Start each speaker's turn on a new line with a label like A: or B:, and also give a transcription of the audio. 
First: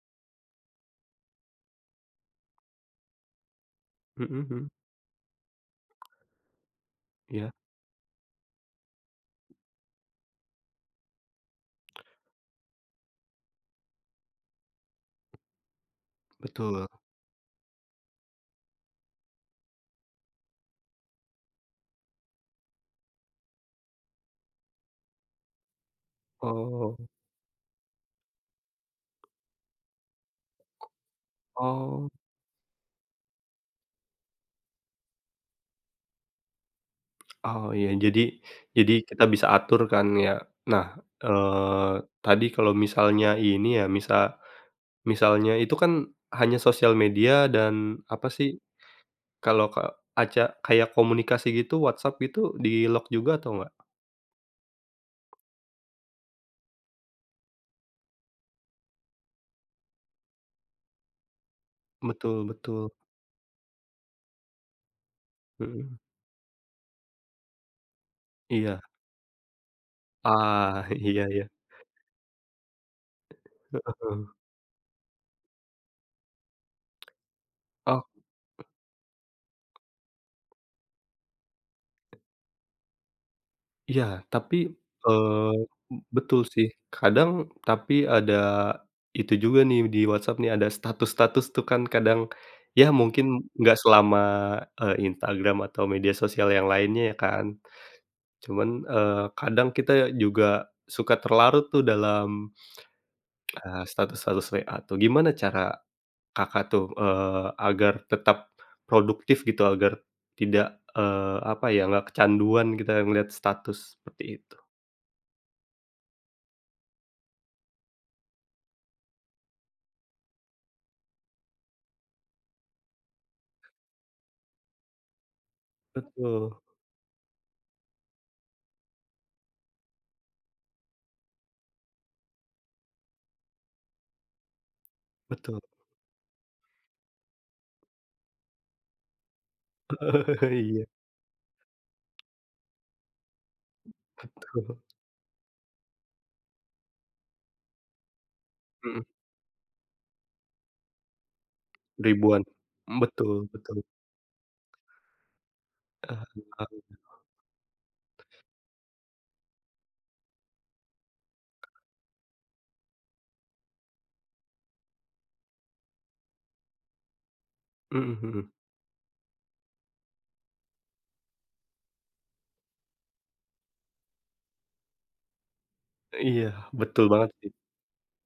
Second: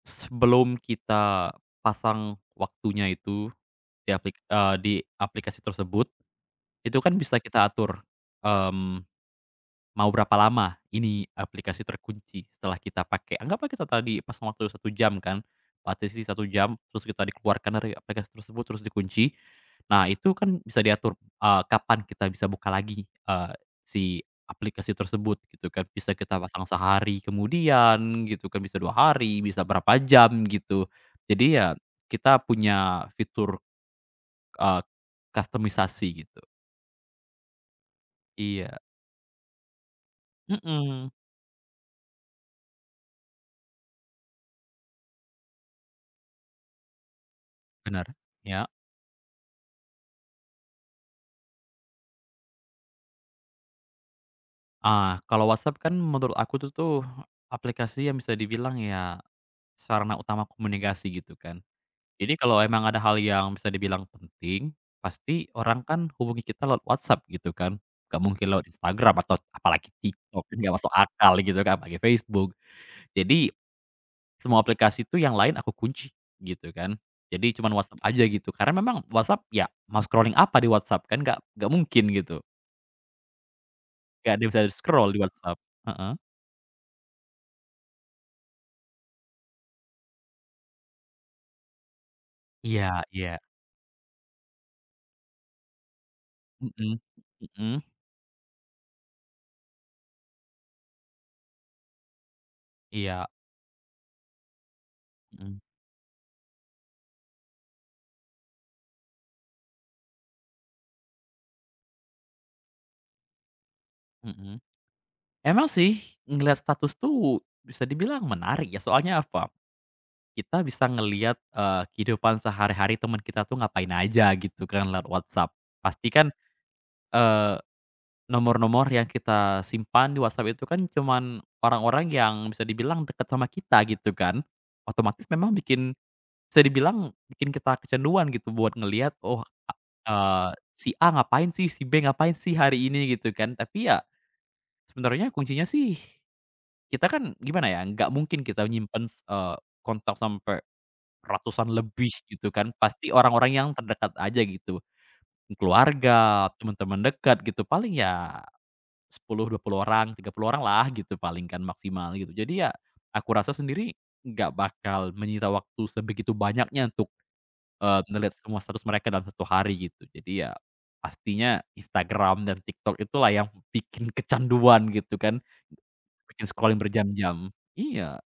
A: Sebelum kita pasang waktunya itu, di
B: Hmm,
A: apli
B: mhm.
A: eee, di aplikasi tersebut, itu kan bisa
B: Iya.
A: kita atur, mmm, mau berapa lama ini, aplikasi terkunci setelah kita pakai. Anggaplah kita tadi pasang waktu 1 jam kan, partisi 1 jam,
B: Betul.
A: terus kita dikeluarkan dari aplikasi tersebut, terus dikunci. Nah itu kan bisa diatur, eee, kapan kita bisa buka lagi, eee, si aplikasi tersebut, gitu kan. Bisa kita pasang
B: Oh.
A: sehari kemudian, gitu kan, bisa 2 hari, bisa berapa jam, gitu. Jadi ya
B: Oh.
A: kita punya fitur, eee, kustomisasi gitu.
B: Oh, iya. Jadi
A: Iya.
B: jadi kita bisa atur kan ya. Nah,
A: Mhm.
B: eee, tadi kalau misalnya ini ya, misa misalnya itu kan, hanya sosial media dan
A: Bener,
B: apa sih,
A: ya.
B: kalau ka aca kayak komunikasi gitu, WhatsApp itu, di-lock juga atau nggak?
A: Ah, kalau WhatsApp kan menurut aku itu tuh aplikasi yang bisa dibilang ya, sarana utama komunikasi, gitu kan. Jadi
B: Betul
A: kalau emang
B: betul.
A: ada hal yang bisa dibilang penting, pasti orang
B: Hmm.
A: kan hubungi kita lewat WhatsApp, gitu kan. Enggak mungkin lewat
B: Iya.
A: Instagram, atau apalagi Tiktok, enggak
B: Ah,
A: masuk
B: iya
A: akal,
B: iya.
A: gitu kan, pakai Facebook. Jadi,
B: Heeh.
A: semua aplikasi itu yang lain aku kunci, gitu kan. Jadi cuman WhatsApp
B: Oh.
A: aja gitu, karena memang WhatsApp ya mau scrolling apa di WhatsApp? Kan nggak nggak mungkin gitu.
B: Iya,
A: Nggak ada yang
B: tapi,
A: bisa scroll di
B: eee,
A: WhatsApp.
B: be
A: Heeh?
B: betul sih. Kadang, tapi ada itu juga nih di Whatsapp nih, ada status-status tuh kan kadang. Ya
A: Iya
B: mungkin
A: iya.
B: nggak selama, e Instagram atau media sosial yang
A: Mhm
B: lainnya ya kan.
A: mhm.
B: Cuman, eee, kadang kita juga suka terlarut tuh dalam,
A: Iya.
B: eee, status-status WA tuh. Gimana
A: Hmm.
B: cara Kakak tuh, eee, agar tetap produktif gitu? Agar tidak, eee, apa ya, nggak kecanduan kita melihat status, seperti itu?
A: Mhm. Emang sih, ngelihat status tuh, bisa dibilang menarik ya, soalnya apa, kita bisa ngelihat, eee, kehidupan sehari-hari teman kita tuh ngapain aja, gitu kan lewat WhatsApp. Pastikan,
B: Betul.
A: eee, nomor-nomor yang kita simpan di WhatsApp itu kan, cuman orang-orang yang bisa dibilang dekat sama kita, gitu kan. Otomatis memang
B: Betul.
A: bikin bisa dibilang bikin kita kecanduan gitu buat ngelihat, oh, eee,
B: Iya.
A: "si A ngapain sih? Si B ngapain sih hari ini?" gitu kan. Tapi ya,
B: Betul.
A: sebenarnya kuncinya sih, kita kan, gimana ya, nggak mungkin kita
B: Hmm.
A: nyimpen, eee, kontak sampai ratusan lebih,
B: Ribuan.
A: gitu kan.
B: M
A: Pasti
B: betul
A: orang-orang yang
B: betul.
A: terdekat aja, gitu.
B: Ah,
A: Keluarga,
B: enggak eng
A: temen-temen dekat gitu, paling ya 10, 20 orang, 30 orang lah gitu paling kan maksimal, gitu. Jadi ya, aku rasa sendiri, nggak bakal menyita waktu sebegitu banyaknya untuk, eee,
B: Mhm
A: ngelihat
B: mhm.
A: semua status mereka dalam 1 hari, gitu. Jadi ya pastinya Instagram dan TikTok itulah yang bikin kecanduan, gitu kan.
B: Iya,
A: Bikin scrolling
B: betul banget
A: berjam-jam.
B: sih.
A: Iya.